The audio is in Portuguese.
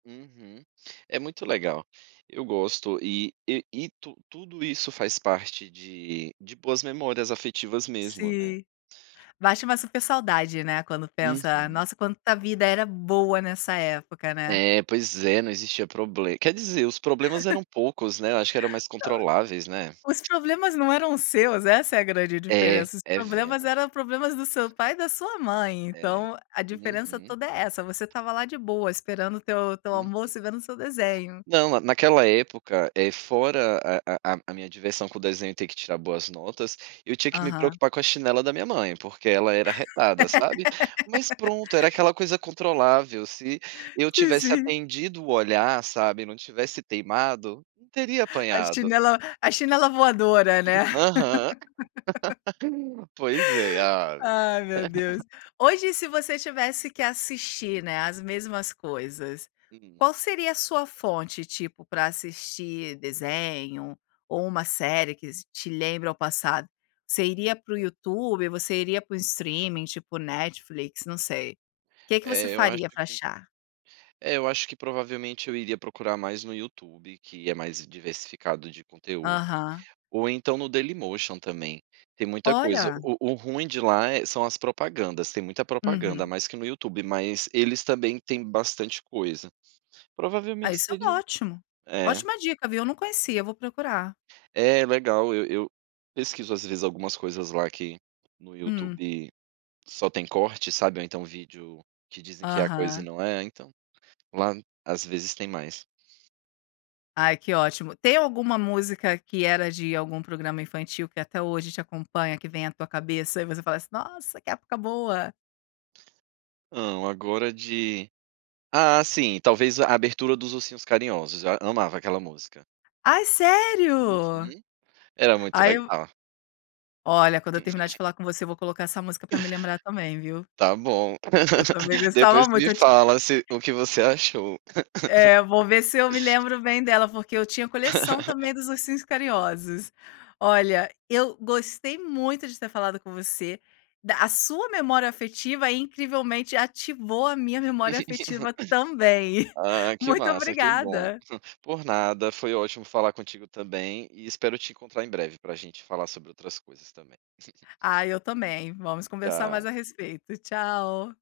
Uhum. É muito legal. Eu gosto e e e tu tudo isso, faz parte de de boas memórias afetivas mesmo, né? Sim, bate uma super saudade não é, quando pensa, Uhum. nossa quanta vida era boa nessa época, né? É, pois é, não existia problema quer dizer, os problemas eram poucos, né, eu acho que eram mais Não, controláveis, né? os problemas não eram seus, essa é a grande É, diferença, os é problemas, vero. eram problemas do seu pai e da sua mãe, É, então a diferença uhum. toda é essa. Você estava lá, de boa esperando o teu teu Uhum. almoço, e vendo o seu desenho. Não, na naquela época, é, fora a a a a minha diversão com desenho, e ter que tirar boas notas, eu tinha que me Aham. preocupar com a chinela da minha mãe, porque ela era arretada, sabe. Mas pronto, era aquela coisa controlável, se eu Sim, tivesse sim. atendido o olhar, sabe, não tivesse teimado, não teria A apanhado. chinela, a chinela é voadora, não é? Aham. Pois é, ave. Ai meu Deus, hoje se você tivesse que assistir, não é, as mesmas coisas, Hum. qual seria a sua fonte, tipo, para assistir desenho, ou uma série que te lembra ao passado, você iria para o Então. YouTube, ou você iria para um streaming tipo Netflix, não sei, que que você É, eu acho faria para que achar? é eu acho que, provavelmente eu iria procurar mais no YouTube, que é mais diversificado de conteúdo, Aham. ou então, no Dailymotion também, tem muita coisa. Olha. O o ruim de lá é são as propagandas, tem muita propaganda, Uhum. mais que no YouTube, mas eles também têm bastante coisa, Aí provavelmente isso é seria ótimo, é. ótima dica viu, eu não conhecia, eu vou procurar. É legal, eu eu pesquiso às vezes, algumas coisas lá que, no Hum. YouTube, só tem corte, sabe, ou então vídeo que dizem que é a coisa e Aham. não é, então, lá às vezes tem mais. Ai que ótimo, tem alguma música, que era de algum programa infantil, que até hoje te acompanha? Que vem à tua cabeça e você fala assim: "Nossa que época boa". Não, agora de ah sim, talvez a abertura dos Ursinhos Carinhosos, a amava aquela música. Ai Uhum, sério? era muito Ai legal. Olha, quando eu terminar de falar com você, eu vou colocar essa música, para me lembrar também viu? Tá bom, Eu também gostava Depois muito, me eu ti fala se o que você achou. É, vou ver se eu me lembro bem dela, porque eu tinha coleção também, dos ursinhos carinhosos. Olha, eu gostei muito de ter falado com você, da a sua memória afetiva, incrivelmente ativou a minha memória afetiva também. Ah que Muito massa, que bom. obrigada. Por nada, foi ótimo falar contigo também, e espero te encontrar em breve, para gente falar sobre outras coisas também. Ah eu também, vamos conversar mais Tchau. a respeito, tchau.